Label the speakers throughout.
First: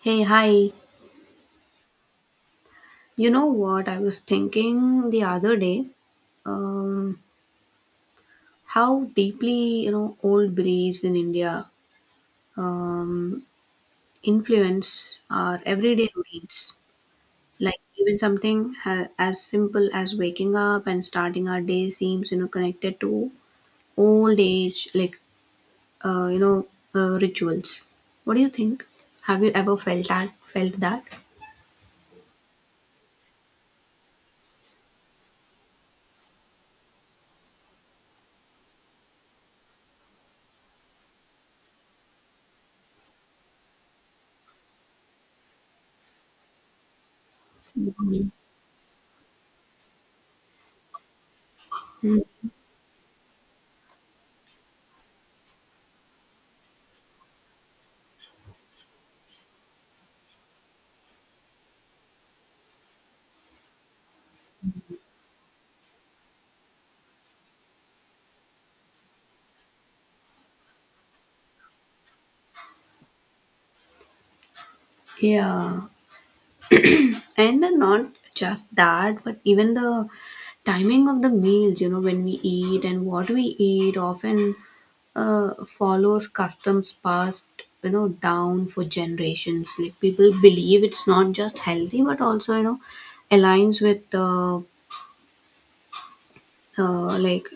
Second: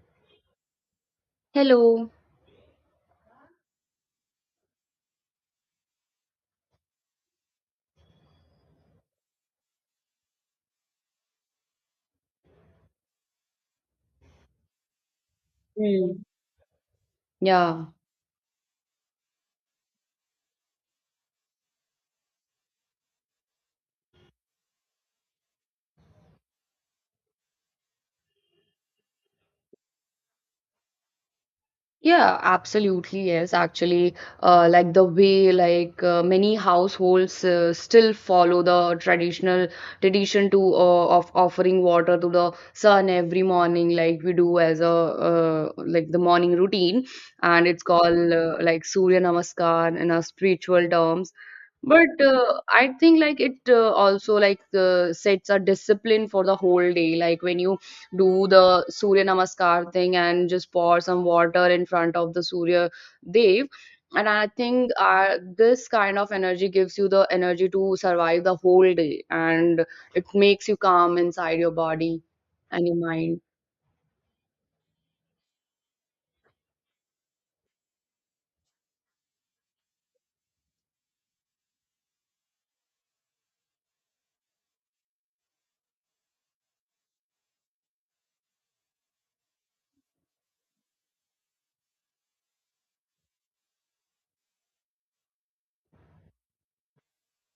Speaker 1: Hey, hi.
Speaker 2: Hello.
Speaker 1: You know what I was thinking the other day? Um, how deeply, old beliefs in India um, influence our everyday
Speaker 2: Mm.
Speaker 1: routines. Like,
Speaker 2: Yeah.
Speaker 1: even something as simple as waking up and starting our day seems, connected to old age, like, uh, you know, rituals. What do you think? Have you ever felt that? Felt that?
Speaker 2: Yeah, absolutely. Yes, actually, like the way like many households still follow the tradition to of offering water to the sun every morning, like we do as a like the morning routine, and it's
Speaker 1: Mhm.
Speaker 2: called like Surya Namaskar in a spiritual terms. But
Speaker 1: Mm.
Speaker 2: I think like it also like sets a discipline for the whole day. Like when you do the Surya Namaskar thing and just pour some water in front of the Surya Dev. And I think this kind of energy gives you the energy to survive the whole day and it makes you calm inside your body and your mind.
Speaker 1: Yeah. And not just that, but even the timing of the meals, when we eat and what we eat often follows customs passed, down for generations. Like, people believe it's not just healthy but also, aligns with the uh, like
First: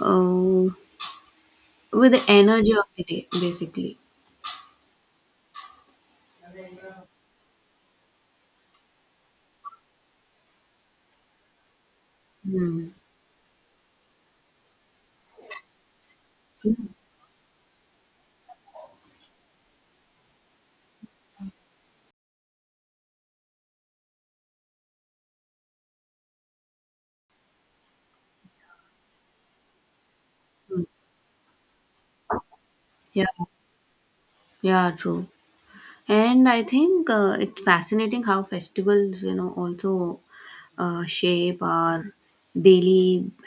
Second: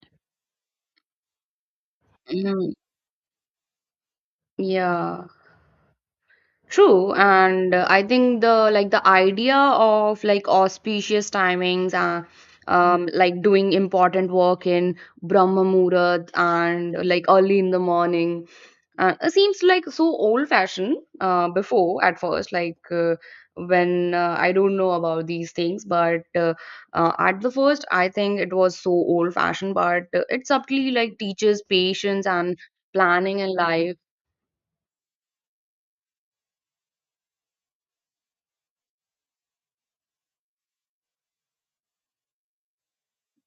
Speaker 1: uh, with the energy
Speaker 2: Mhm.
Speaker 1: of the day basically.
Speaker 2: Yeah. True, and I think the like the idea of like auspicious timings,
Speaker 1: Hmm.
Speaker 2: like doing important work in Brahma Muhurat and like early in the morning, it seems like so old-fashioned. Before at first, like when I don't know about these things, but at the first, I think it was so old-fashioned, but it subtly like teaches patience and
Speaker 1: Yeah,
Speaker 2: planning in life.
Speaker 1: yeah, true. And I think it's fascinating how festivals, also shape our daily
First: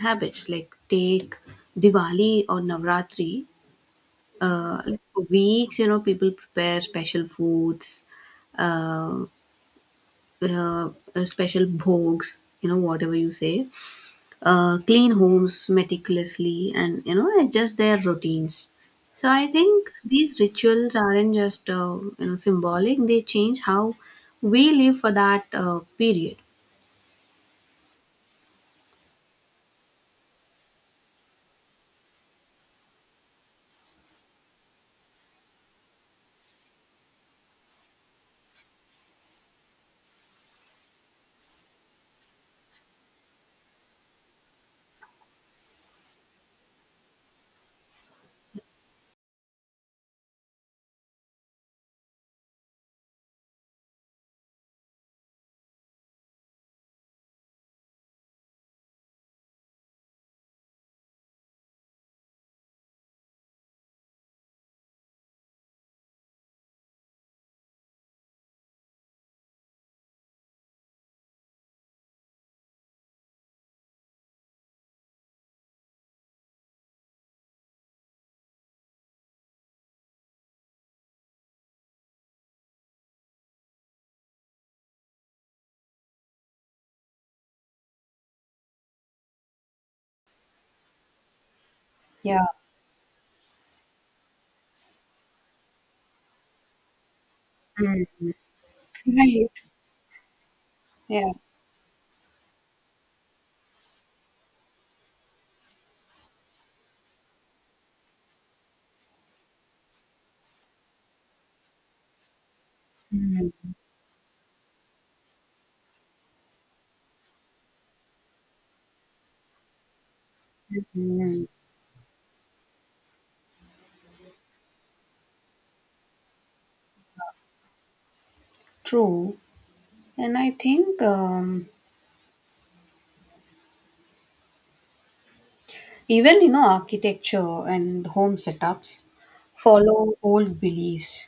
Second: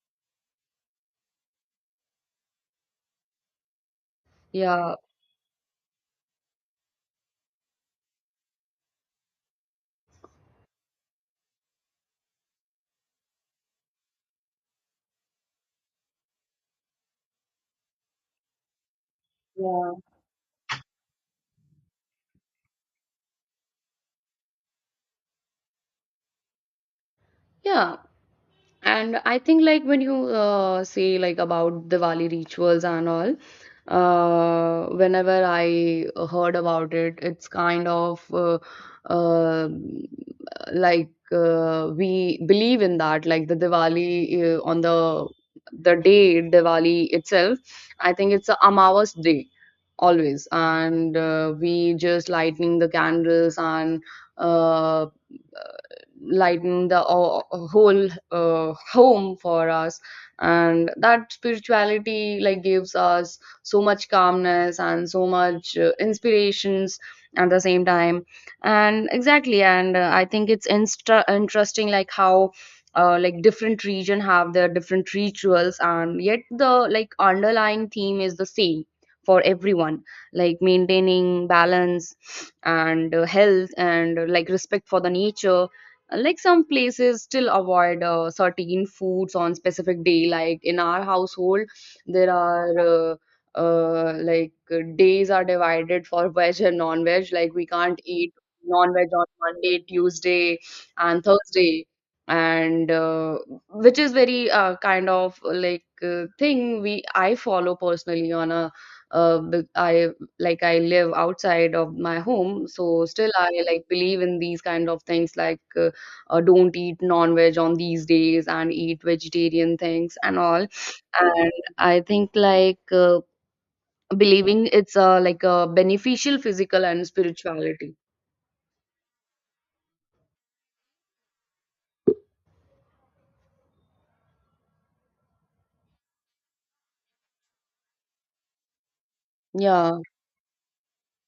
Speaker 1: habits. Like, take Diwali or Navratri. Uh,
Speaker 2: Yeah,
Speaker 1: like for weeks, people prepare special foods, uh, uh, special bhogs, whatever you say, clean homes meticulously, and, adjust their routines. So I think
Speaker 2: yeah.
Speaker 1: these rituals aren't just symbolic. They change how we live for that period.
Speaker 2: Yeah, and I think like when you say like about Diwali rituals and all, whenever I heard about it, it's kind of uh, like we believe in that, like the Diwali on the day Diwali itself. I think it's a Amavas day always, and we just lighting the candles and uh, lighten the o- whole home for us, and that spirituality like gives us so much calmness and so much inspirations at the same time. And exactly, and I think it's interesting like how like different region have their different rituals, and yet the like underlying theme is the same for everyone, like maintaining balance and health and like respect for the nature. Like some places still avoid certain foods on specific day, like in our household there
Speaker 1: Yeah,
Speaker 2: are like days are divided for veg and non-veg, like we can't eat non-veg on
Speaker 1: right.
Speaker 2: Monday, Tuesday and
Speaker 1: Yeah.
Speaker 2: Thursday, and which is very kind of like thing we I follow personally on a I, like I live outside of my home, so still I like believe in these kind of things, like don't eat non-veg on these days and eat vegetarian things and all.
Speaker 1: Mm.
Speaker 2: And I think like believing it's like a beneficial physical and spirituality.
Speaker 1: True. And I think even, architecture and home setups
Speaker 2: Yeah,
Speaker 1: follow old beliefs.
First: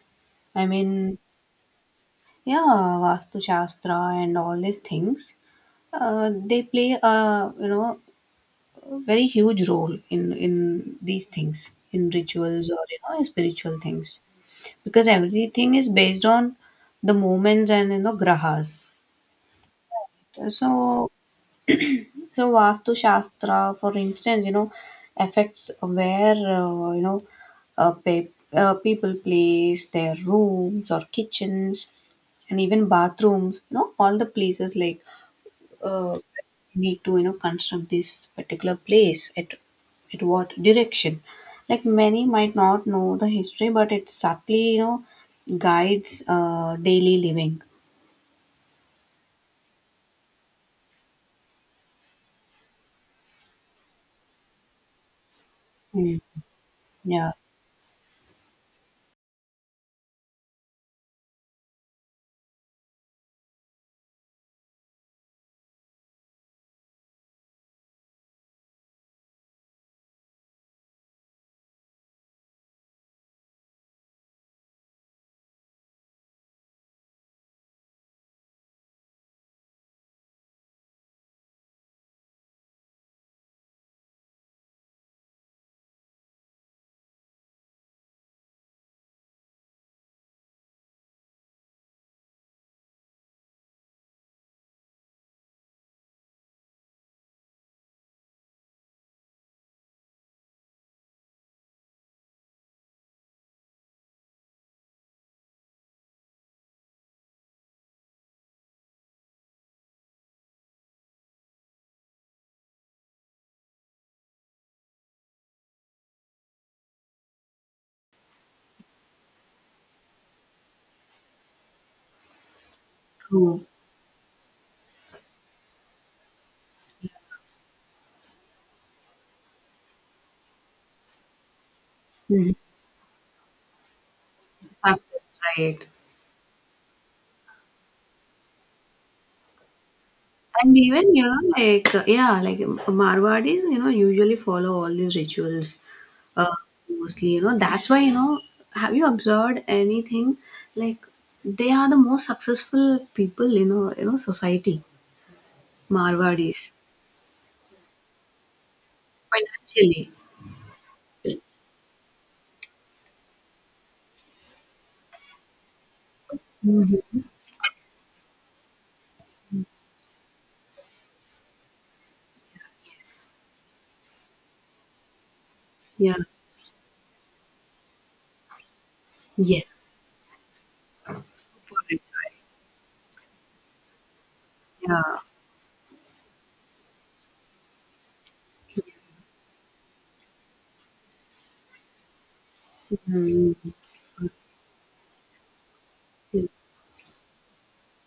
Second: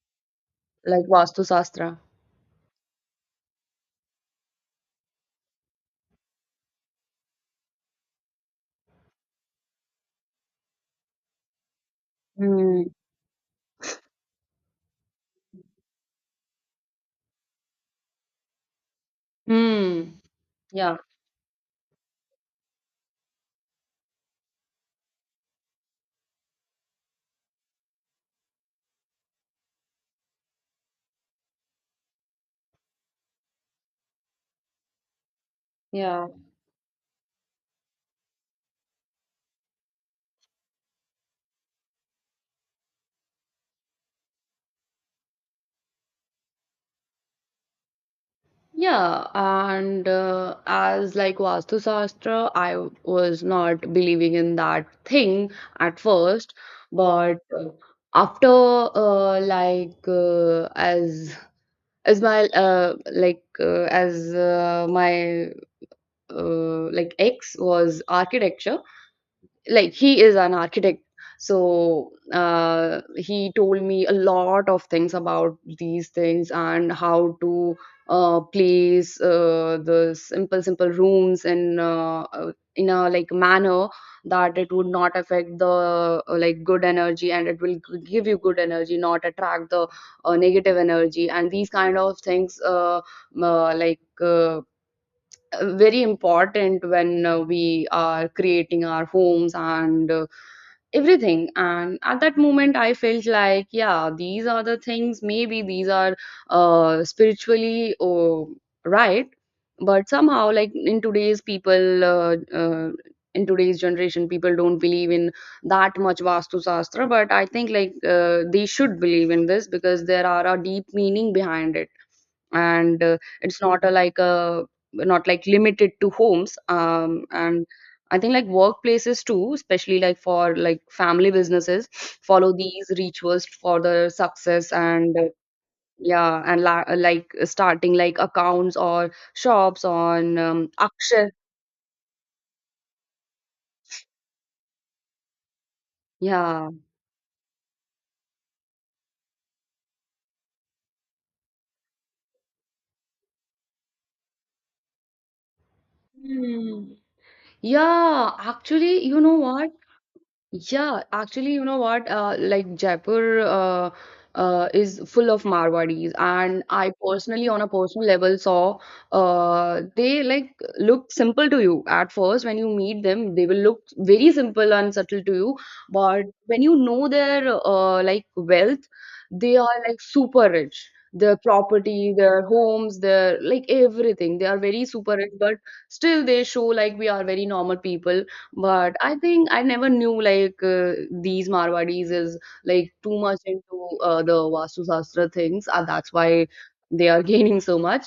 Speaker 1: I
Speaker 2: like
Speaker 1: mean,
Speaker 2: vastu shastra.
Speaker 1: yeah, Vastu Shastra and all these things. They play a, very huge role in these things, in rituals or,
Speaker 2: Hmm.
Speaker 1: in spiritual things, because everything is based on the moments and, grahas.
Speaker 2: Hmm. Yeah.
Speaker 1: So so, Vastu Shastra, for instance, affects where, people place their rooms or kitchens and even bathrooms, all the places, like, uh,
Speaker 2: Yeah.
Speaker 1: need to, construct this particular place at what direction. Like, many might not know the history, but it subtly, guides daily living.
Speaker 2: Yeah. And as like Vastu Shastra, I was not believing in that thing at
Speaker 1: Mm.
Speaker 2: first,
Speaker 1: Yeah,
Speaker 2: but after like as my like as my like ex was architecture, like he is an architect. So he told me a lot of things about these things, and how to place the simple rooms in a like manner that it would not affect the like good energy, and it will give you good energy, not attract the negative energy. And these kind of things like very important when we are creating our homes and everything. And at that moment I felt like, yeah, these are the things, maybe these are spiritually right. But somehow like in today's people in today's generation, people don't believe in that much vastu shastra. But I think like they should believe in this, because there are a deep meaning behind it. And it's
Speaker 1: true.
Speaker 2: not a like a, not like limited to homes, um, and I think like workplaces too, especially like for like family businesses
Speaker 1: Mhm.
Speaker 2: follow these rituals for the success,
Speaker 1: Success,
Speaker 2: and
Speaker 1: right?
Speaker 2: yeah. And like starting like accounts or shops on
Speaker 1: And even,
Speaker 2: akshay.
Speaker 1: like, yeah, like, Marwadis, usually follow all these rituals uh,
Speaker 2: Yeah.
Speaker 1: mostly, you know. That's why, have you observed anything? Like, they are the most successful people in a, society, Marwadis,
Speaker 2: Hmm. Yeah, actually, you know what?
Speaker 1: financially.
Speaker 2: Yeah, actually, you know what? Like Jaipur is full of Marwadis, and I
Speaker 1: Hmm.
Speaker 2: personally, on a personal level, saw they like look simple to you at first when you meet
Speaker 1: Yes.
Speaker 2: them. They will look very simple and subtle to you,
Speaker 1: Yeah.
Speaker 2: but when you know their like wealth, they are
Speaker 1: Yes.
Speaker 2: like super rich. Their
Speaker 1: For rich,
Speaker 2: property,
Speaker 1: right?
Speaker 2: their homes, their like everything. They are very
Speaker 1: Yeah.
Speaker 2: super rich, but still they show like we are very normal people. But I think I never knew like these Marwadis is like too much
Speaker 1: Mhm.
Speaker 2: into the Vastu Shastra things, and that's why they are gaining so much.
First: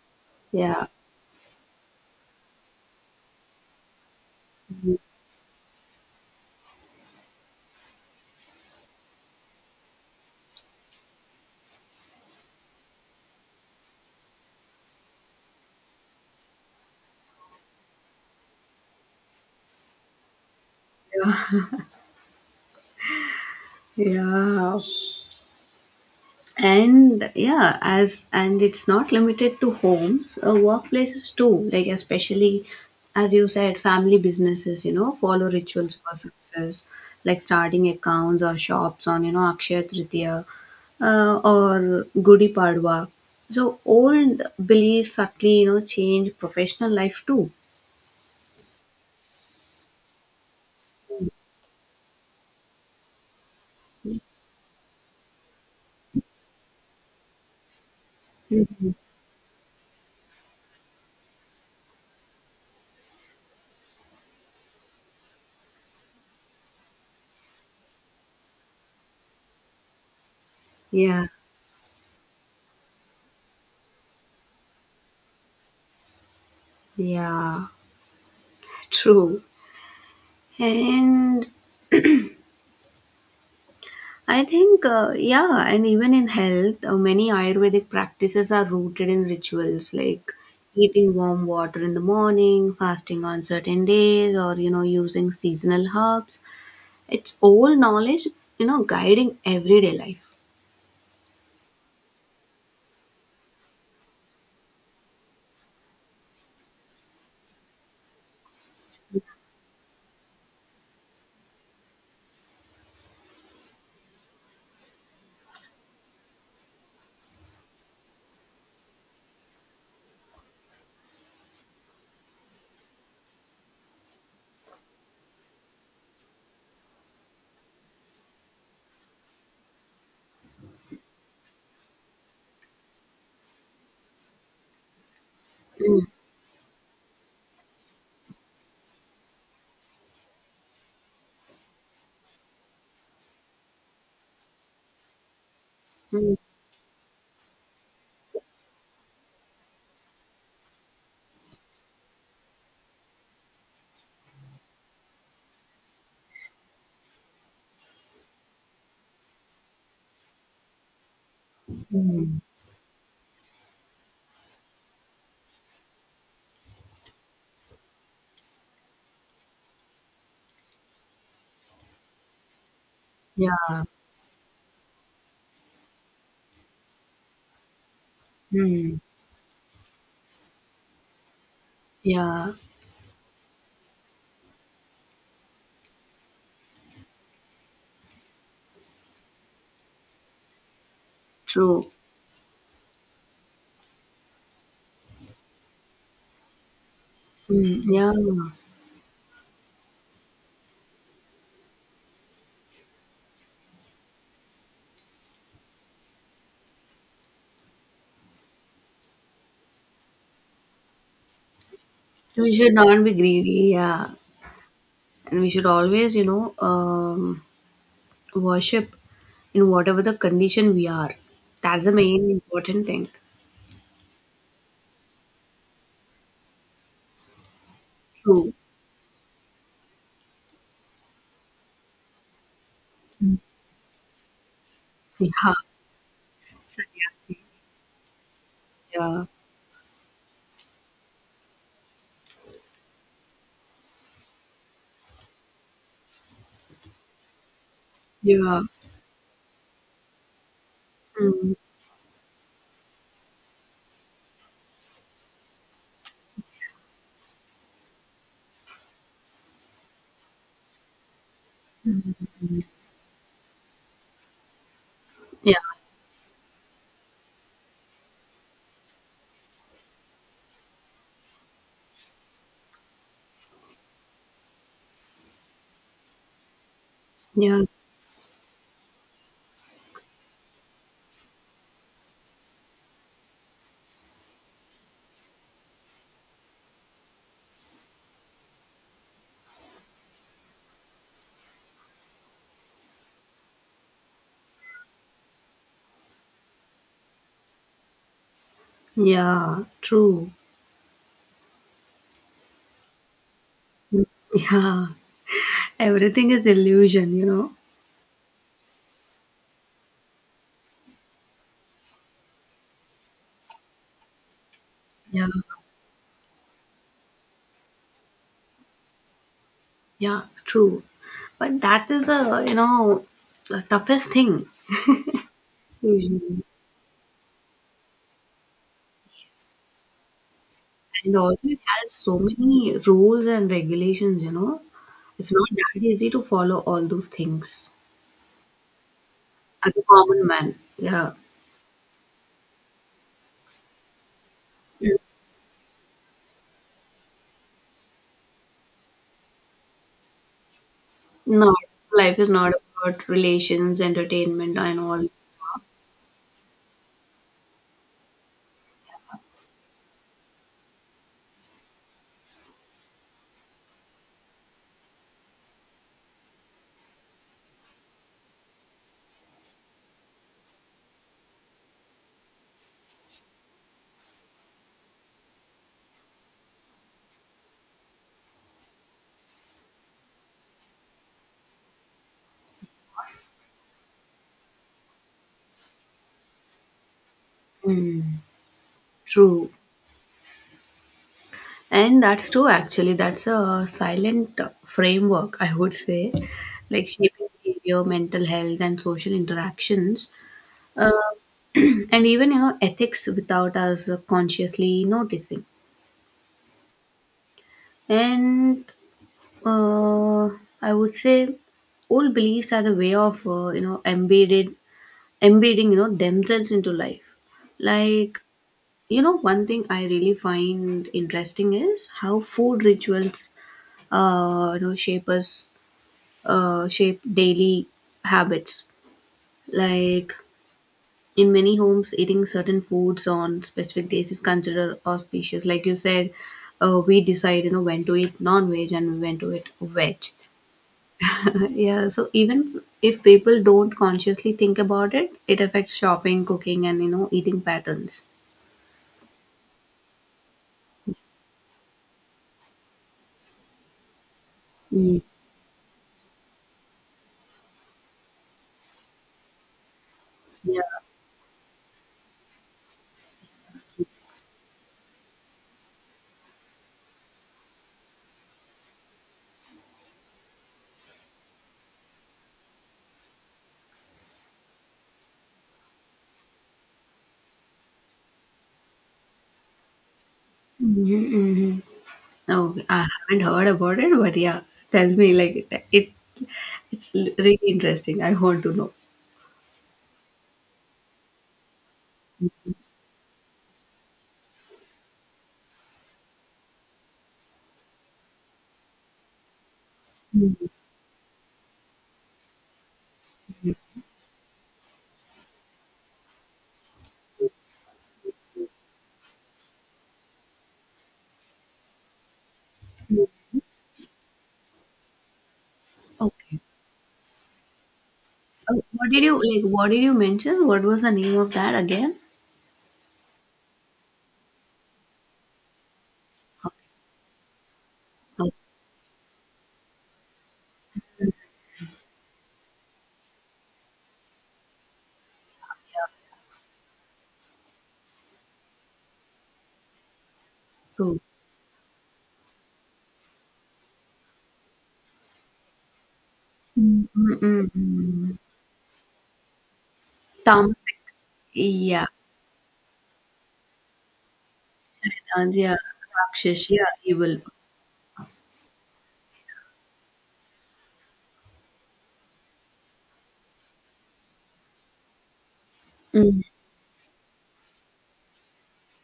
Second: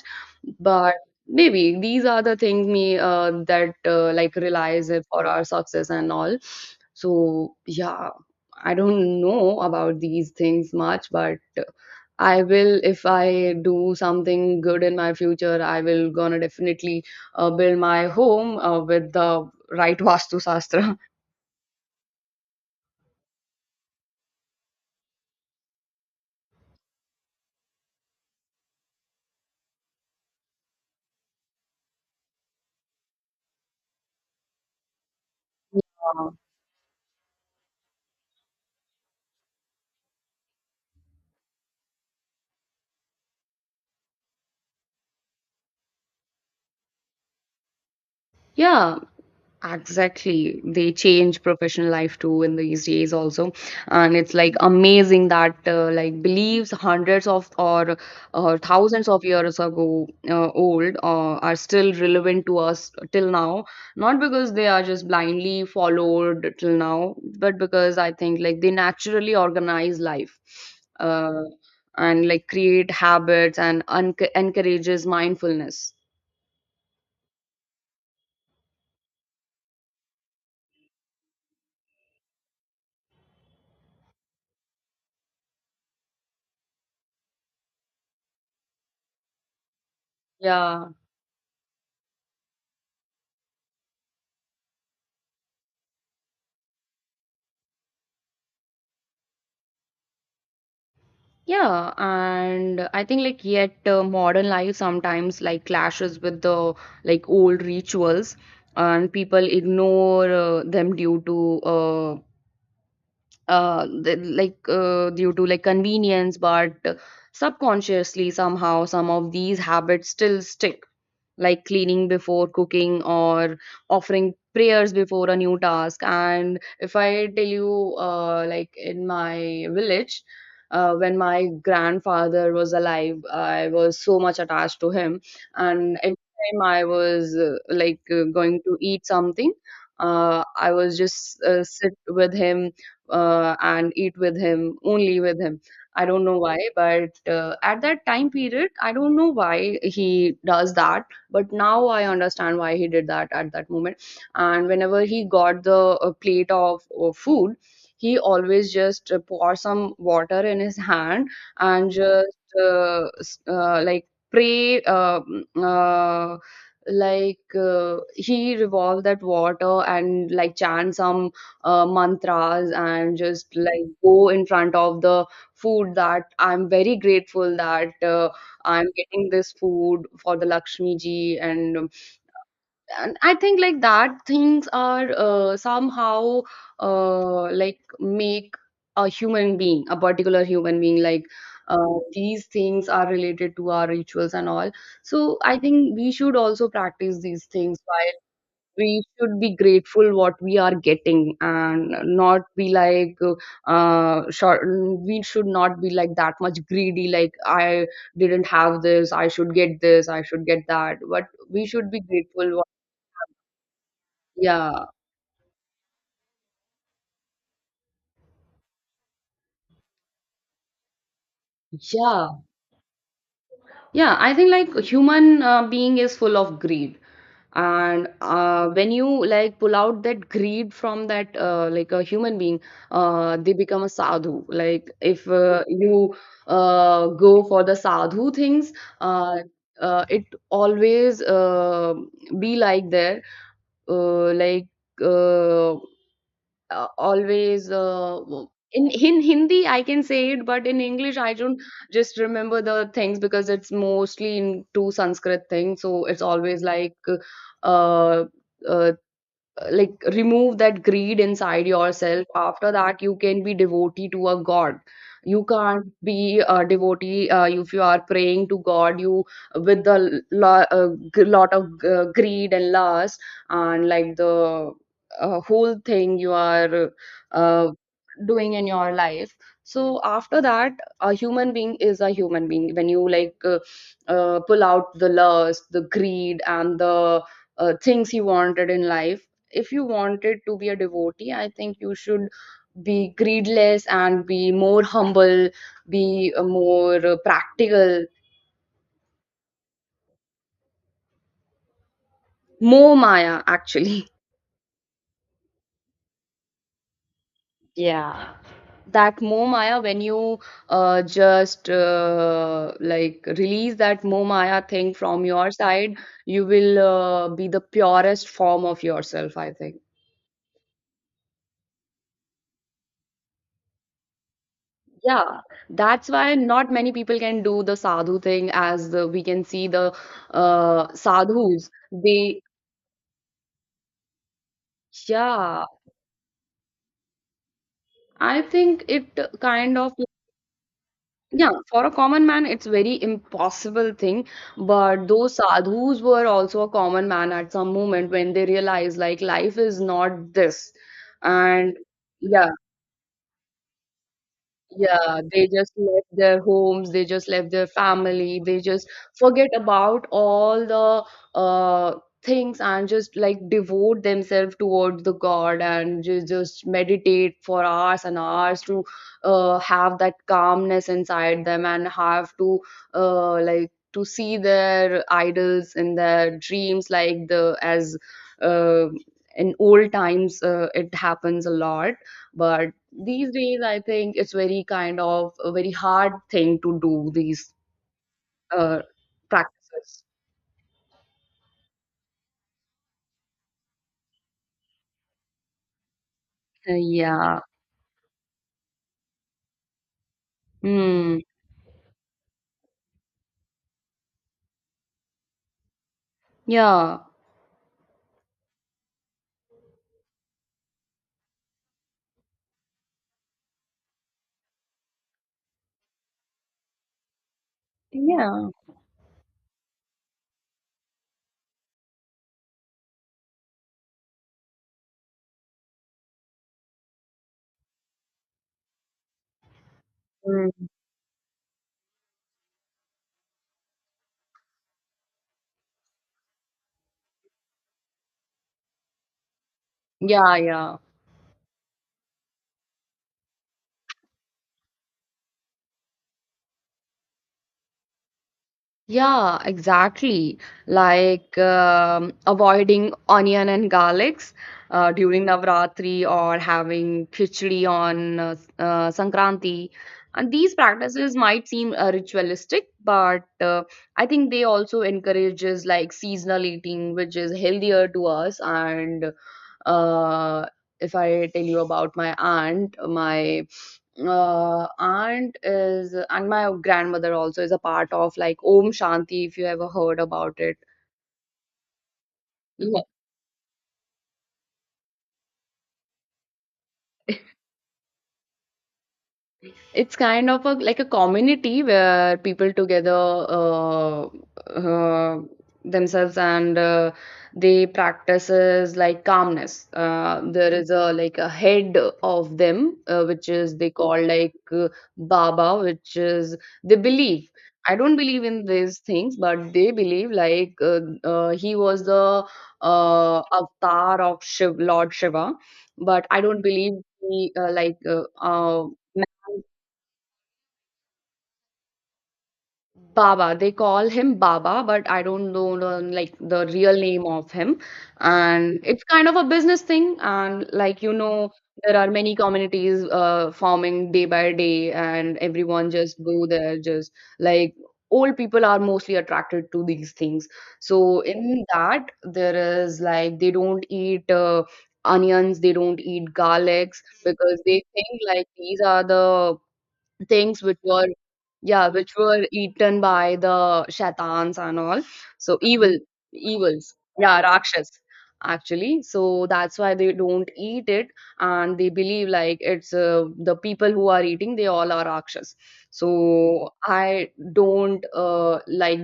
Speaker 1: Yeah.
Speaker 2: But maybe these are the things me that like relies it for our success and all. So yeah, I don't know about these things much, but I will, if I do something good in my future, I will gonna definitely build my home with the right Vastu Sastra.
Speaker 1: Yeah. And yeah, as and it's not limited to homes, workplaces too, like, especially as you said, family businesses, follow rituals for
Speaker 2: Yeah.
Speaker 1: success, like starting accounts or shops on, akshaya tritiya or gudi padwa. So old beliefs subtly, change professional life too.
Speaker 2: Yeah, exactly. They change professional life too in these days also. And it's like amazing that like beliefs hundreds of or thousands of years ago old are still relevant to us till now. Not because they are just blindly followed till now, but because I think like they naturally organize life.
Speaker 1: Yeah,
Speaker 2: Uh, and like create habits and encourages mindfulness.
Speaker 1: yeah, true. And I think, yeah, and even in health, many Ayurvedic practices are rooted in rituals, like
Speaker 2: Yeah,
Speaker 1: eating warm water in the morning, fasting on certain days, or, you know, using seasonal herbs. It's all knowledge, you know, guiding everyday life.
Speaker 2: yeah, and I think like yet modern life sometimes like clashes with the like old rituals, and people ignore them due to like due to like convenience, but subconsciously somehow some of these habits still stick. Like cleaning before cooking or offering prayers before a new task. And if I tell you like in my village when my grandfather was alive, I was so much attached to him. And
Speaker 1: Mm,
Speaker 2: every time I was like going to eat something, I was just sit with him, and eat with him, only with him. I don't
Speaker 1: mm,
Speaker 2: know why, but at that time period I don't know why he does that, but now I understand why he did that at that moment. And whenever he got the plate of food, he always just pour some water in his hand and just
Speaker 1: mm.
Speaker 2: like pray uh, like he revolve that water and like chant some mantras, and just
Speaker 1: Yeah.
Speaker 2: like go in front of the food that I'm very grateful that I'm
Speaker 1: Mm,
Speaker 2: getting this food for the Lakshmi ji. And
Speaker 1: yeah,
Speaker 2: and I think like that things are somehow like make a human being a particular human being, like
Speaker 1: true.
Speaker 2: these things are related to our rituals and all. So I think we should also practice these things.
Speaker 1: Mm, yeah,
Speaker 2: We should be grateful what we are getting and not be like short. We should not be like that much greedy, like I didn't have this, I should get this, I should get that, but we should be
Speaker 1: we
Speaker 2: grateful what,
Speaker 1: should not be greedy. Yeah,
Speaker 2: yeah.
Speaker 1: and we should always, you know, worship in whatever the condition we are. That's the
Speaker 2: yeah
Speaker 1: main important thing.
Speaker 2: yeah I think like human being is full of greed, and
Speaker 1: True.
Speaker 2: when you like pull out that greed from that like a human being,
Speaker 1: Mm.
Speaker 2: they become a sadhu. Like if
Speaker 1: Yeah.
Speaker 2: you go
Speaker 1: Sannyasi.
Speaker 2: for the sadhu things,
Speaker 1: Yeah.
Speaker 2: uh, it always be like there like uh, always
Speaker 1: Yeah.
Speaker 2: in Hindi I can say it, but in English I
Speaker 1: Mm.
Speaker 2: don't just remember the things because it's mostly into Sanskrit thing. So it's always uh, uh, like remove that greed inside yourself, after that you can be devotee to a god. You
Speaker 1: Yeah.
Speaker 2: can't be a devotee if you are praying to god you with the lo- uh, lot of greed and lust and like the whole thing you are
Speaker 1: Yeah.
Speaker 2: uh, doing in your life. So after that, a human being is a human being when you like pull out the lust, the greed, and the things he wanted in life. If you wanted to be a devotee, I think you should be greedless and be more humble, be more practical,
Speaker 1: Yeah. True.
Speaker 2: more Maya actually.
Speaker 1: Yeah. Everything is illusion, you know.
Speaker 2: Yeah. That more Maya, when you just like release that more Maya thing from
Speaker 1: Yeah.
Speaker 2: your side, you will be the purest form of yourself, I think.
Speaker 1: Yeah. True. But that is a, you know, the toughest thing
Speaker 2: Yeah, that's why
Speaker 1: usually.
Speaker 2: not many people can do the sadhu thing. As the, we can see the
Speaker 1: And also it
Speaker 2: sadhus.
Speaker 1: has so
Speaker 2: They,
Speaker 1: many rules and regulations, you know. It's not
Speaker 2: yeah,
Speaker 1: that easy to follow all those things,
Speaker 2: I think it
Speaker 1: as
Speaker 2: kind
Speaker 1: a
Speaker 2: of,
Speaker 1: common man. Yeah.
Speaker 2: yeah, for a common man, it's very impossible thing.
Speaker 1: Yeah.
Speaker 2: But those sadhus were also a common man at some moment when they realized like life is not this.
Speaker 1: No,
Speaker 2: And
Speaker 1: life is
Speaker 2: yeah.
Speaker 1: not about relations, entertainment, and all.
Speaker 2: Yeah, they just left their homes, they just left their family, they just forget about all the things and just like devote themselves towards the God and just meditate for hours and hours to have that calmness inside them and have to like to see their idols in their dreams, like the as uh, in old times it happens a lot but these days, I think it's very kind of a very hard thing to do these
Speaker 1: Mm,
Speaker 2: uh,
Speaker 1: true.
Speaker 2: practices.
Speaker 1: And that's true, actually. That's a silent framework, I would say, like shaping
Speaker 2: Yeah.
Speaker 1: behavior, mental health, and social interactions. Uh,
Speaker 2: Mm.
Speaker 1: and even, you know, ethics without us consciously noticing.
Speaker 2: Yeah.
Speaker 1: And uh, I would say old beliefs are the way of, you know, embedded embedding, you know, themselves into life, like,
Speaker 2: Yeah.
Speaker 1: you know, one thing I really find interesting is how food rituals, you know, shape us, shape daily habits, like,
Speaker 2: Mm.
Speaker 1: in many homes, eating certain foods on specific days is considered auspicious, like you said. We decide, you know, when to eat non-veg and when to eat veg.
Speaker 2: Yeah, yeah.
Speaker 1: Yeah, so even if people don't consciously think about it, it affects shopping, cooking, and, you know, eating patterns.
Speaker 2: Yeah, exactly. Like avoiding onion and garlics
Speaker 1: Mm,
Speaker 2: during Navratri or having khichdi on Sankranti. And these
Speaker 1: yeah.
Speaker 2: practices might seem ritualistic, but I think they also encourages like seasonal eating, which is healthier to us. And uh, if I tell you about my aunt is and my grandmother also is a part of like Om Shanti if you ever heard about it.
Speaker 1: Mhm, mhm. No,
Speaker 2: Yeah.
Speaker 1: I haven't heard about it, but yeah, tell me like it. It's really interesting. I want to know.
Speaker 2: It's kind of a like a community where people together uh, themselves and they practices like calmness.
Speaker 1: Mm.
Speaker 2: There is a like a head of them which is they call like Baba, which is they believe. I don't believe in these things, but they believe like he was the avatar of Shiv, Lord Shiva. But I
Speaker 1: Okay.
Speaker 2: don't believe he
Speaker 1: Oh, what did you like? What did you mention? What was the name of that again?
Speaker 2: Baba. They call him Baba, but I don't know like the
Speaker 1: Okay.
Speaker 2: real name of him.
Speaker 1: Okay.
Speaker 2: And it's kind of a business thing. And there are many communities forming day by day, and everyone just go there. Just like old people are mostly attracted to these things.
Speaker 1: So.
Speaker 2: So in that, there is like they don't eat. Onions, they don't eat garlics
Speaker 1: Mm, mm,
Speaker 2: because
Speaker 1: mm,
Speaker 2: they think
Speaker 1: mm.
Speaker 2: like these are the things which
Speaker 1: Tamasic.
Speaker 2: were, yeah,
Speaker 1: Yeah.
Speaker 2: which were eaten by the shaitans and all,
Speaker 1: Shaitan,
Speaker 2: so
Speaker 1: yeah.
Speaker 2: evil
Speaker 1: Rakshas. Yeah.
Speaker 2: evils,
Speaker 1: Evil.
Speaker 2: yeah, rakshas actually. So that's why they don't eat it, and they believe like it's the people who are eating they all are rakshas.
Speaker 1: Mm,
Speaker 2: So I don't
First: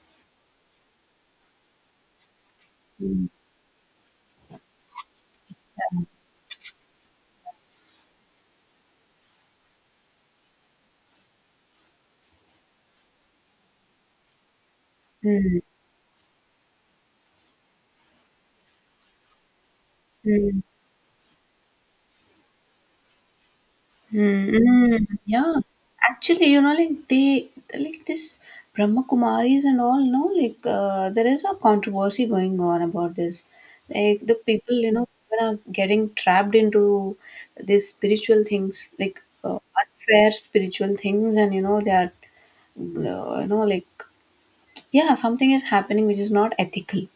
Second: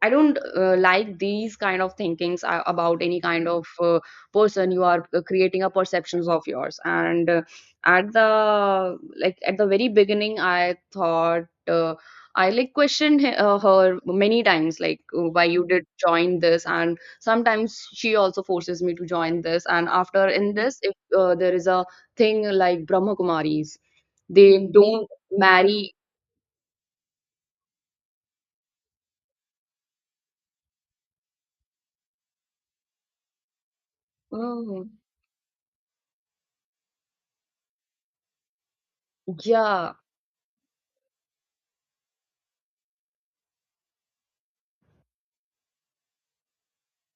Speaker 2: I don't like these kind of thinkings about any
Speaker 1: mm,
Speaker 2: kind of person. You are creating a perceptions of yours, and at the like at the very beginning, I thought I like questioned her many times, like why
Speaker 1: mm,
Speaker 2: you did join this, and sometimes she also forces me to join this. And after in
Speaker 1: mm.
Speaker 2: this, if there is a thing like Brahma Kumaris,
Speaker 1: Mm,
Speaker 2: they don't
Speaker 1: mm, yeah.
Speaker 2: marry.
Speaker 1: Actually, you know, like, they like this Brahma Kumaris and all, no, like, there is a controversy going on about this. Like, the people,
Speaker 2: Mm,
Speaker 1: you know, people are getting trapped into these spiritual things, like,
Speaker 2: yeah.
Speaker 1: unfair spiritual things, and, you know, they are, you know, like, yeah, something is happening which is not ethical.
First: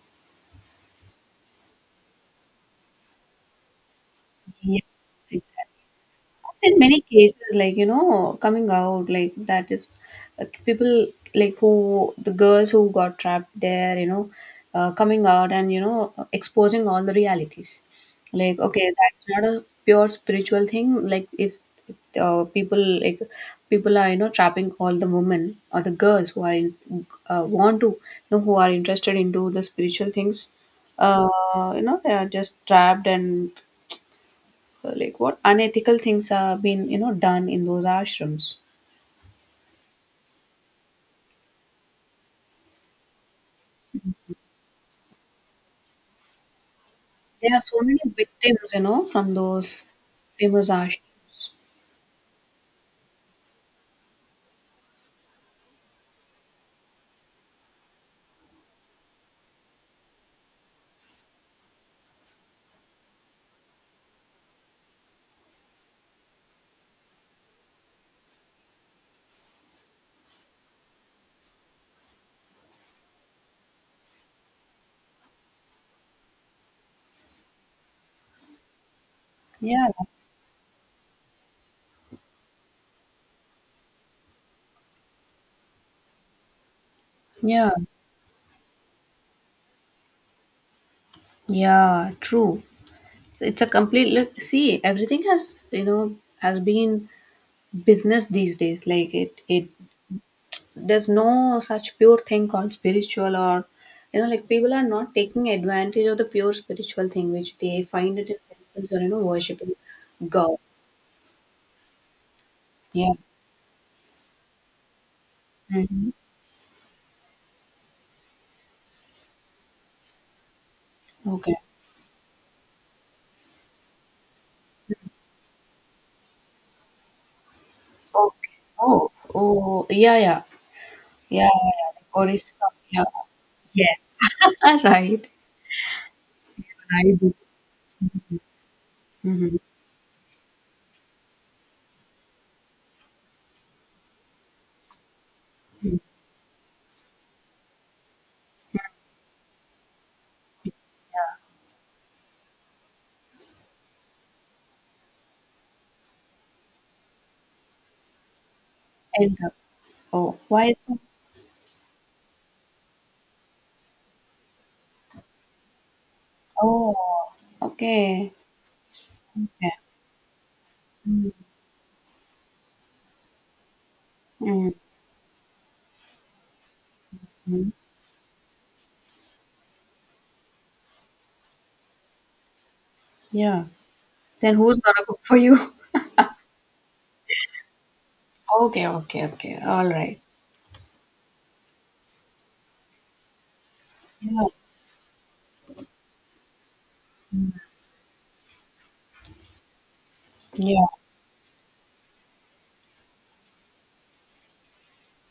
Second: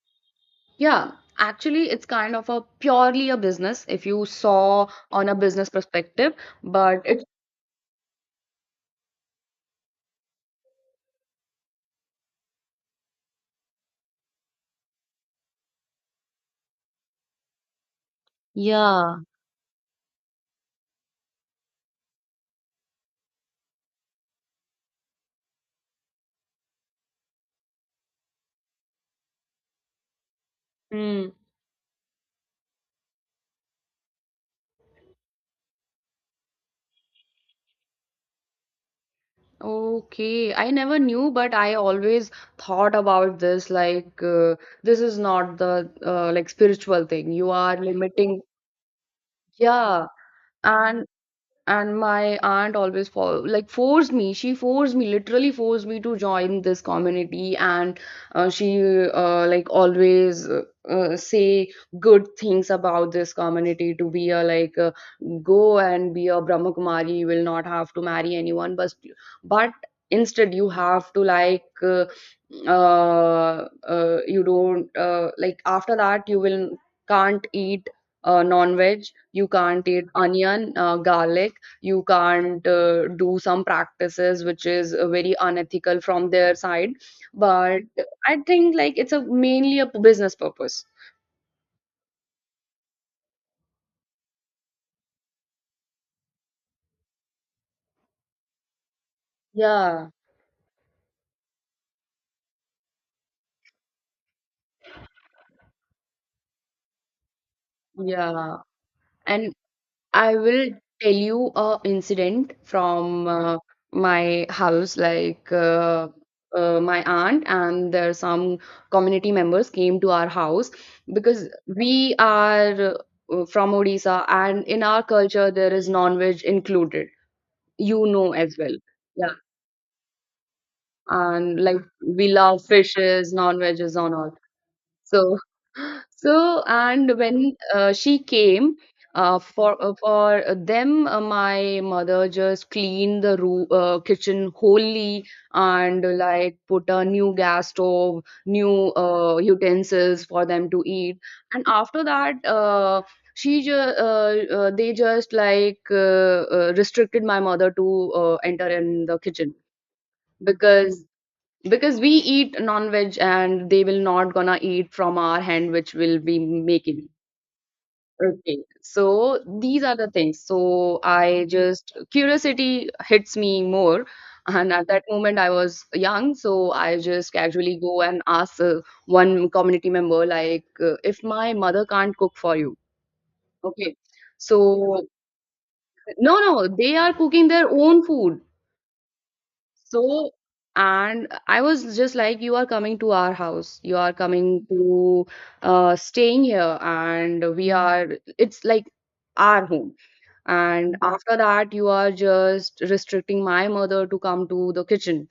Speaker 2: Yeah, actually, it's kind of a purely a business if you
Speaker 1: Yeah,
Speaker 2: saw on a business
Speaker 1: exactly.
Speaker 2: perspective,
Speaker 1: In many
Speaker 2: but it's
Speaker 1: cases, like, you know, coming out like that is, like, people, like, who the girls who got trapped there, you know, coming out and, you know, exposing all the realities, like, okay,
Speaker 2: yeah.
Speaker 1: that's not a pure spiritual thing, like, it's, people, like, people are, you know, trapping all the women or the girls who are in, want to, you know, who are interested into the spiritual things,
Speaker 2: Hmm.
Speaker 1: you know, they are just trapped, and, like, what unethical things are being, you know, done in those ashrams.
Speaker 2: Okay, I never knew, but I always thought about this like this is not the like spiritual thing. You
Speaker 1: There are
Speaker 2: are
Speaker 1: so many
Speaker 2: limiting.
Speaker 1: victims, you know, from those
Speaker 2: Yeah.
Speaker 1: famous
Speaker 2: And
Speaker 1: ashrams.
Speaker 2: and my aunt always for like forced me, she forced me, literally forced me to join this community. And she like always say good things about this community to be a like go and be a Brahma Kumari, you will not have to marry anyone, but instead you have to like you don't like after that you will can't eat non-veg, you
Speaker 1: Yeah,
Speaker 2: can't eat onion garlic, you can't do some practices which is very unethical from their side.
Speaker 1: yeah,
Speaker 2: But I think like it's a mainly a business purpose,
Speaker 1: yeah, true. It's a complete, look, see, everything has, you know, has been business these days, like, it,
Speaker 2: yeah,
Speaker 1: there's no such pure thing called spiritual, or, you know, like, people are not taking advantage of the pure spiritual thing which they find it in
Speaker 2: yeah.
Speaker 1: temples or, you know,
Speaker 2: And
Speaker 1: worshiping
Speaker 2: I will
Speaker 1: gods.
Speaker 2: tell you a incident
Speaker 1: Yeah.
Speaker 2: from my house like
Speaker 1: Hmm.
Speaker 2: my aunt and there some community members came to our house because
Speaker 1: Okay.
Speaker 2: we are from Odisha and in our culture there is non-veg included, you know,
Speaker 1: Okay.
Speaker 2: as well.
Speaker 1: Oh,
Speaker 2: Yeah.
Speaker 1: oh, yeah, yeah, yeah.
Speaker 2: And like we
Speaker 1: Boris,
Speaker 2: love
Speaker 1: yeah,
Speaker 2: fishes, non-veggies
Speaker 1: yes.
Speaker 2: and all.
Speaker 1: All right.
Speaker 2: So so
Speaker 1: I
Speaker 2: and
Speaker 1: do.
Speaker 2: when she came
Speaker 1: Mm-hmm.
Speaker 2: for them my mother just cleaned the room kitchen wholly and like put a new gas stove, new utensils for them to eat. And after that she ju they just like restricted my mother to enter in the
Speaker 1: And
Speaker 2: kitchen
Speaker 1: oh, why? Is it,
Speaker 2: because because we eat non-veg and they will not gonna eat from our hand which will be making.
Speaker 1: oh, okay.
Speaker 2: Okay, so
Speaker 1: Yeah.
Speaker 2: these are the things. So I just, curiosity hits me more
Speaker 1: Mm-hmm.
Speaker 2: and at that moment I was young, so I just casually go and ask one community member like if my mother can't cook for you,
Speaker 1: Yeah.
Speaker 2: okay,
Speaker 1: Then who's
Speaker 2: so
Speaker 1: gonna cook for you?
Speaker 2: no, no, they are cooking their own food.
Speaker 1: Okay. Okay. Okay. All right.
Speaker 2: So, and I was just like, you are coming to our house, you are
Speaker 1: Yeah.
Speaker 2: coming to staying here, and we are, it's like our home
Speaker 1: Yeah.
Speaker 2: and after that you are just restricting my mother to come to the kitchen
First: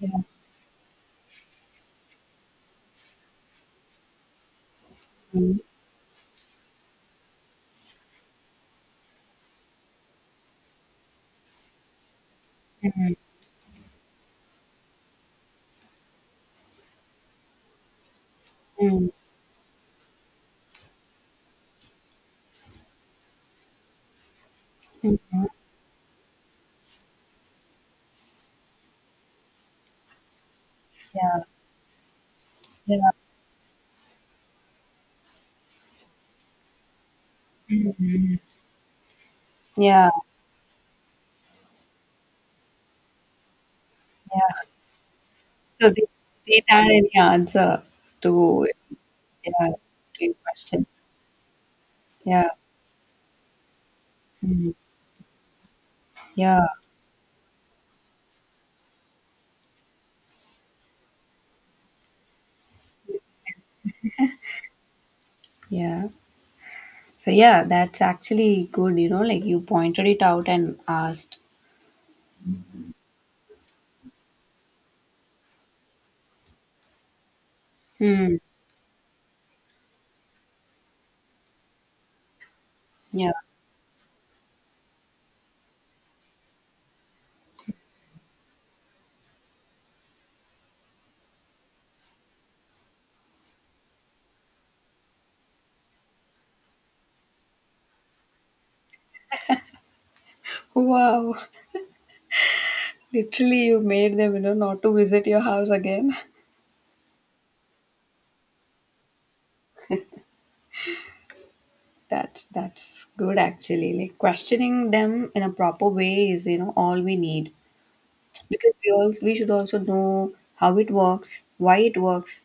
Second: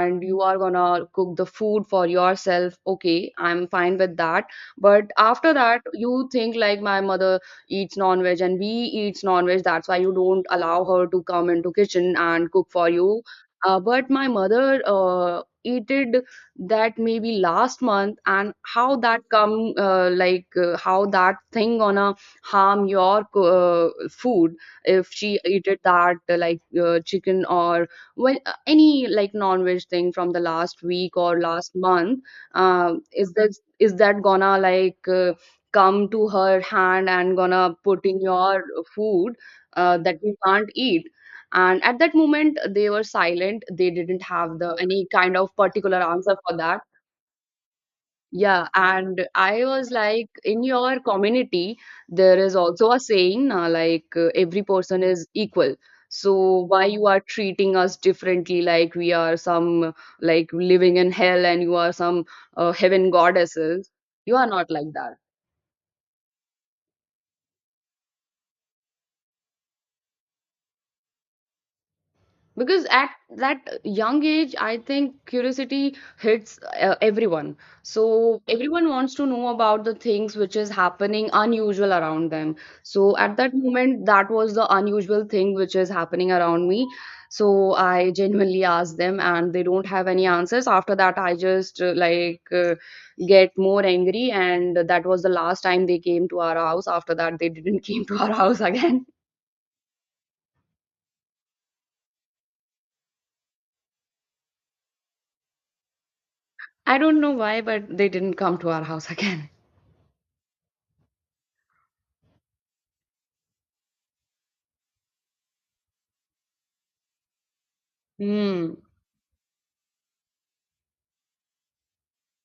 Speaker 1: Yeah.
Speaker 2: you are gonna cook the food for yourself, okay, I'm fine with that. But after
Speaker 1: Mm-hmm.
Speaker 2: that, you think like my mother eats non-veg and we eats non-veg, that's why you don't allow her to come into kitchen and cook for you. But my mother eated that maybe last month, and how that come how that thing gonna harm your food if she eated that chicken or well any like non-veg thing from the last week
Speaker 1: Yeah.
Speaker 2: or last month.
Speaker 1: Yeah.
Speaker 2: Is that, is that gonna like come to her hand and gonna put
Speaker 1: Mhm.
Speaker 2: in your food
Speaker 1: Yeah.
Speaker 2: that you can't eat? And at that moment they were silent, they didn't have
Speaker 1: Yeah.
Speaker 2: the any kind of
Speaker 1: So
Speaker 2: particular
Speaker 1: they,
Speaker 2: answer for
Speaker 1: they
Speaker 2: that.
Speaker 1: had any answer to,
Speaker 2: Yeah, and I
Speaker 1: yeah,
Speaker 2: was
Speaker 1: to
Speaker 2: like,
Speaker 1: your
Speaker 2: in
Speaker 1: question.
Speaker 2: your community, there
Speaker 1: Yeah.
Speaker 2: is also a saying, every
Speaker 1: Mhm.
Speaker 2: person is equal. So
Speaker 1: Yeah.
Speaker 2: why you are treating us differently, like we are some like living in hell and you are some heaven goddesses? You are not like that.
Speaker 1: Yeah. So yeah, that's actually good, you know, like you pointed it out and asked.
Speaker 2: Because at that young age I think curiosity hits everyone. So
Speaker 1: Hmm.
Speaker 2: everyone wants to know about the things which is happening unusual around them. So
Speaker 1: Yeah.
Speaker 2: at that moment that was the unusual thing which is happening around me. So I genuinely asked them and they don't have any answers. After that I just get more angry and that was the last time they came to our house. After that they didn't came to our house again.
Speaker 1: Wow, literally you made them, you know, not to visit your house again.
Speaker 2: I don't know why but they didn't come to our house again.
Speaker 1: That's good actually. Like, questioning them in a proper way is, you know, all we need. Because
Speaker 2: Mm.
Speaker 1: we should also know how it works, why it works,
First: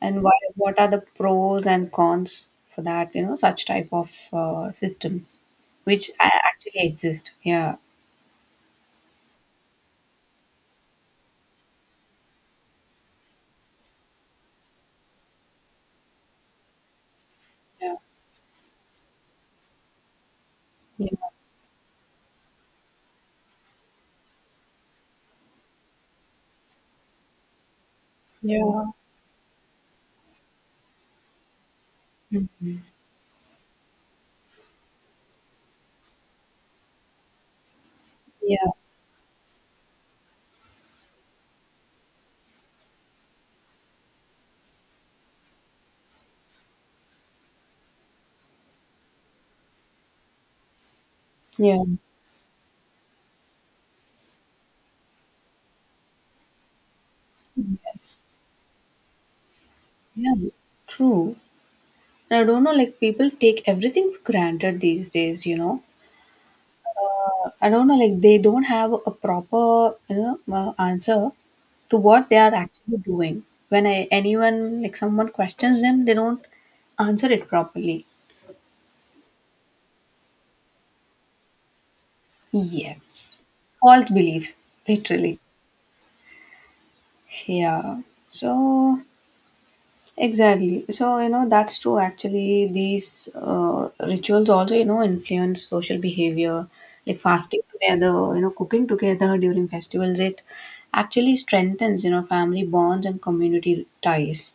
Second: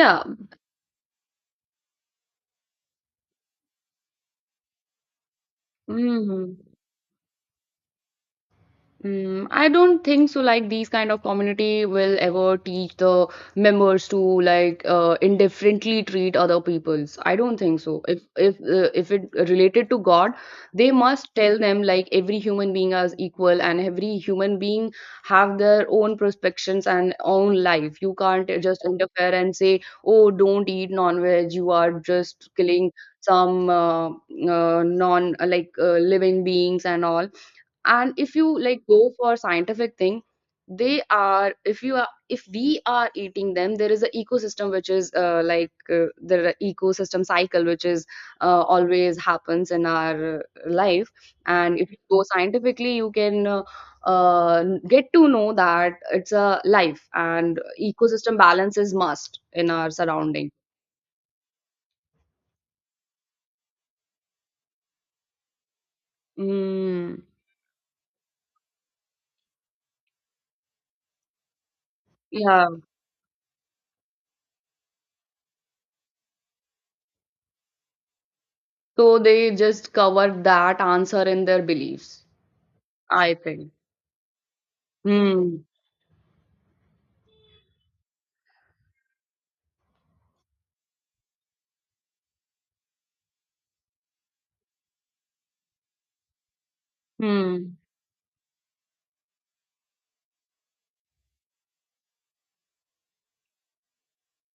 Speaker 1: and why what are the pros and cons for that, you know, such type of systems which
Speaker 2: Hmm.
Speaker 1: actually exist. Yeah.
Speaker 2: Mm, I don't think so. Like these kind of community will ever teach the members to like indifferently treat other peoples. I don't think
Speaker 1: Yeah.
Speaker 2: so. If if it related to God, they
Speaker 1: Yeah.
Speaker 2: must tell them like every human being is equal and every human being have their own perspectives and own life. You can't just interfere and say, oh, don't eat non-veg. You are
Speaker 1: Yeah.
Speaker 2: just killing some non like living beings and all. And if you
Speaker 1: Yeah,
Speaker 2: like go for scientific thing, they are, if you are, if we are eating them, there is an ecosystem which is the ecosystem cycle which is always happens in our life. And
Speaker 1: yeah,
Speaker 2: if you go scientifically, you can get to know that it's a life and
Speaker 1: yes,
Speaker 2: ecosystem balance is must in our
Speaker 1: yeah,
Speaker 2: surrounding.
Speaker 1: true. And I don't know, like, people take everything for granted these days, you know.
Speaker 2: Mm,
Speaker 1: I don't know, like, they don't have a proper, you know, answer to what they are
Speaker 2: yeah.
Speaker 1: actually doing. When I, anyone, like, someone questions them, they don't answer it properly.
Speaker 2: So they just cover that answer in their beliefs, I
Speaker 1: Yes,
Speaker 2: think.
Speaker 1: false beliefs, literally.
Speaker 2: Hmm.
Speaker 1: Yeah. So. Exactly. So, you know, that's true. Actually, these rituals also, you know, influence social behavior, like fasting
Speaker 2: Hmm.
Speaker 1: together, you know, cooking together during festivals. It actually strengthens, you know, family bonds and community ties.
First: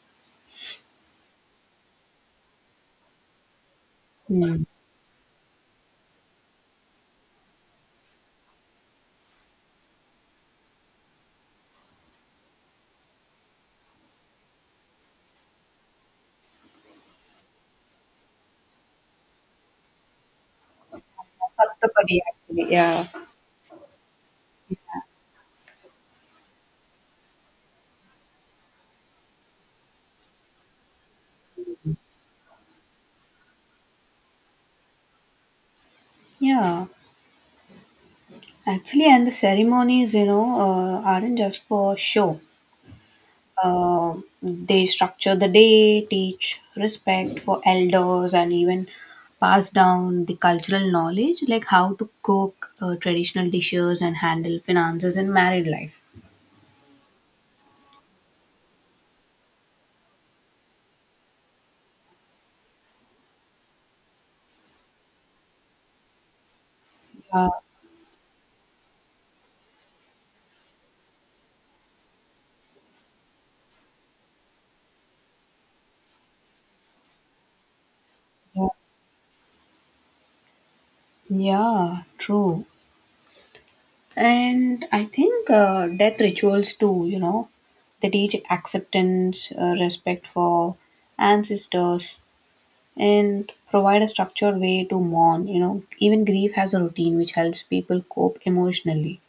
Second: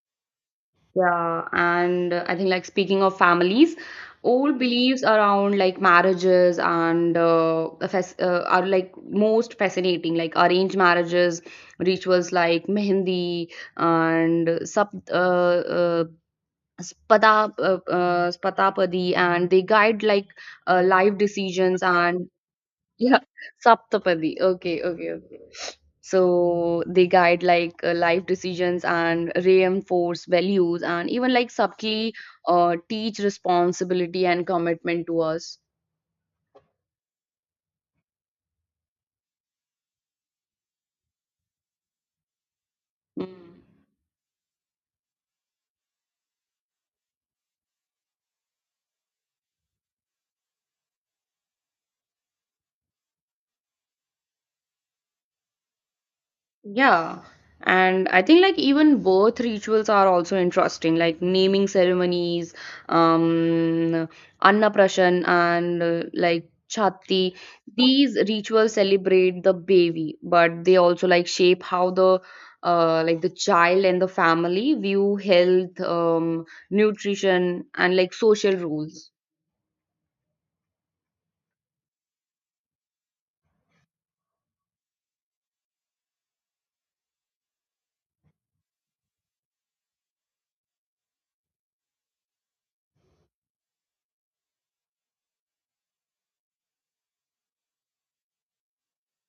Speaker 2: Yeah, and I think like speaking of families, old
Speaker 1: Hmm.
Speaker 2: beliefs around like marriages and are like most fascinating. Like arranged marriages, rituals like mehendi and sub spata spatapadi, and they guide like life decisions
Speaker 1: Saptapadi,
Speaker 2: and
Speaker 1: actually, yeah.
Speaker 2: yeah, Saptapadi. Okay, okay, okay. So they guide like life decisions and reinforce values and even like subtly teach responsibility and commitment to us.
Speaker 1: Yeah, actually, and the ceremonies, you know, aren't just for show.
Speaker 2: Mm.
Speaker 1: Uh, they structure the day, teach respect for elders, and even pass down the cultural knowledge, like how to cook traditional dishes and handle finances in married life.
Speaker 2: Yeah, and I think like even birth rituals are also interesting, like naming ceremonies, um, Annaprashan and like Chhati.
Speaker 1: Yeah,
Speaker 2: These rituals celebrate the baby, but they also like shape how the like the child and the family view health, nutrition, and like social
Speaker 1: yeah,
Speaker 2: rules.
Speaker 1: yeah, true. And I think death rituals too, you know, they teach acceptance, respect for ancestors, and provide a structured way to mourn. Even grief has a routine which helps people cope emotionally.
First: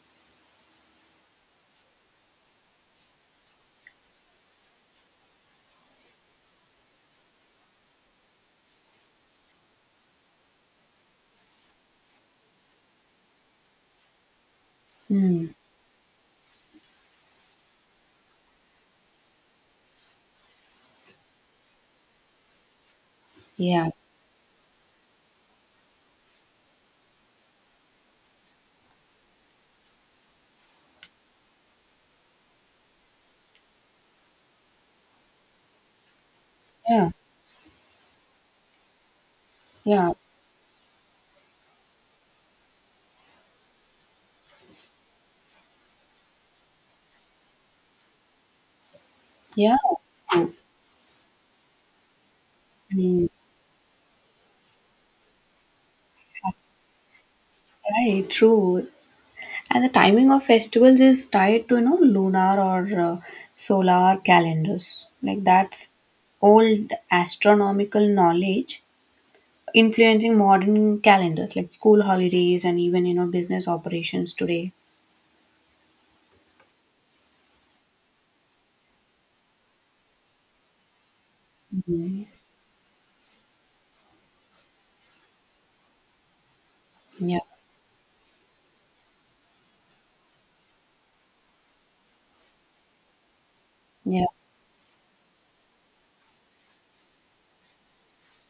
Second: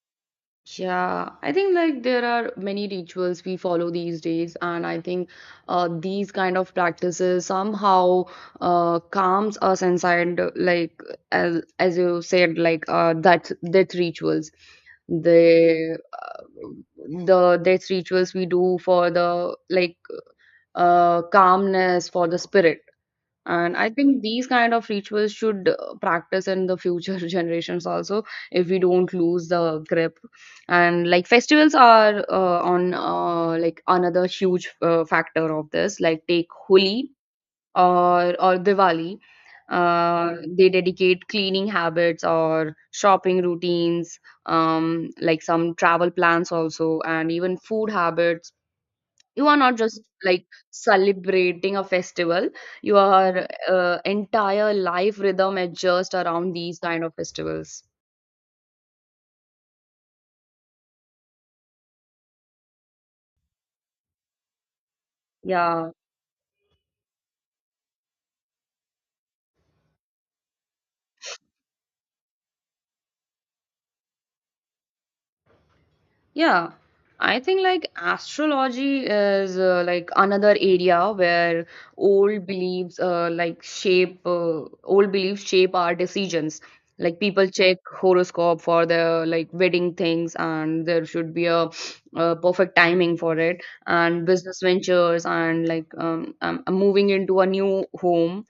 Speaker 2: Yeah, I think like there are many rituals we follow these days, and I think these kind of practices somehow calms us inside, like as you said, like that death rituals,
Speaker 1: Hmm.
Speaker 2: the uh, the death rituals we do for the like calmness for the spirit. And
Speaker 1: Yeah.
Speaker 2: I think these kind of rituals should practice in the future generations also, if we don't lose the grip. And like festivals are on like another huge factor of this. Like take
Speaker 1: Yeah.
Speaker 2: Holi or Diwali.
Speaker 1: Yeah.
Speaker 2: They dedicate cleaning habits or shopping routines, like some travel plans also, and even food habits. You are
Speaker 1: Yeah.
Speaker 2: not just like
Speaker 1: True.
Speaker 2: celebrating a festival,
Speaker 1: Hmm.
Speaker 2: your entire life rhythm adjust around these kind of festivals,
Speaker 1: Right. True. And the timing of festivals is tied to, you know, lunar or solar calendars. Like,
Speaker 2: yeah.
Speaker 1: that's old astronomical knowledge influencing modern calendars, like school holidays and even, you know, business operations today.
Speaker 2: Yeah, I think like astrology is like another area where
Speaker 1: Mhm.
Speaker 2: old beliefs shape our decisions. Like
Speaker 1: Yeah.
Speaker 2: people check horoscope for their like wedding things, and there should be a, uh, perfect timing for it, and
Speaker 1: Yeah.
Speaker 2: business ventures, and like moving into a new home.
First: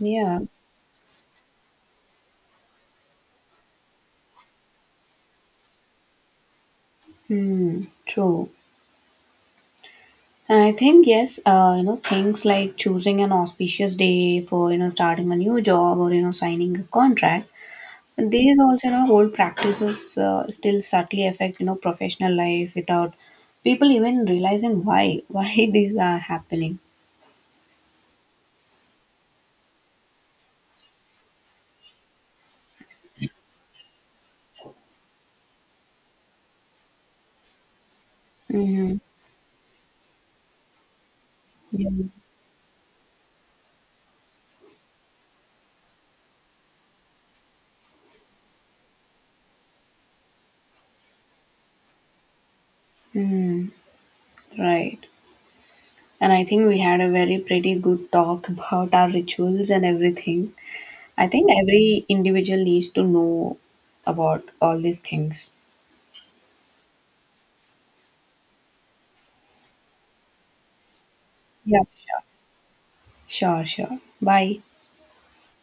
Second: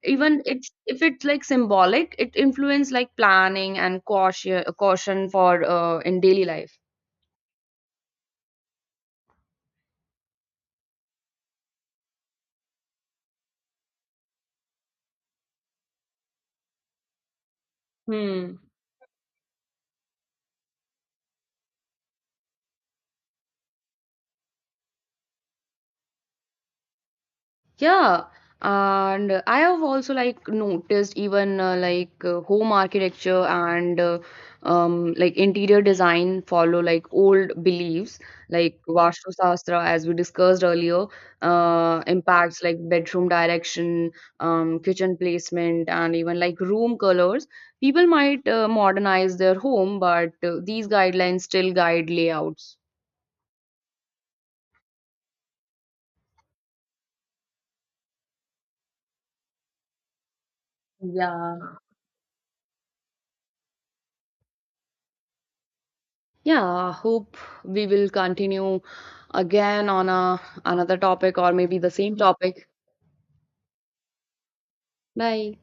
Speaker 1: Yeah.
Speaker 2: Even it's if it's like symbolic, it influence like planning and caution for in daily life.
Speaker 1: Hmm, true. And I think, yes, you know, things like choosing an auspicious day for, you know, starting a new job, or, you know, signing a contract. And
Speaker 2: Hmm.
Speaker 1: these also, you know, old practices still subtly affect, you know, professional life without people even realizing why, why these are happening.
Speaker 2: Yeah, and I have also like noticed even home architecture and like interior design follow like old beliefs like
Speaker 1: Mm-hmm.
Speaker 2: Vastu Shastra as we discussed earlier
Speaker 1: Yeah.
Speaker 2: impacts like bedroom direction, kitchen placement, and even like room colors. People might modernize their home, but these guidelines still guide layouts.
Speaker 1: Mm, right. And I think we had a very pretty good talk about our rituals and everything. I think
Speaker 2: Yeah.
Speaker 1: every individual needs to know about all these things.
Speaker 2: Yeah, hope we will continue again on a another topic or maybe
Speaker 1: Yeah,
Speaker 2: the same
Speaker 1: sure.
Speaker 2: topic.
Speaker 1: Sure, sure. Bye.
Speaker 2: Bye.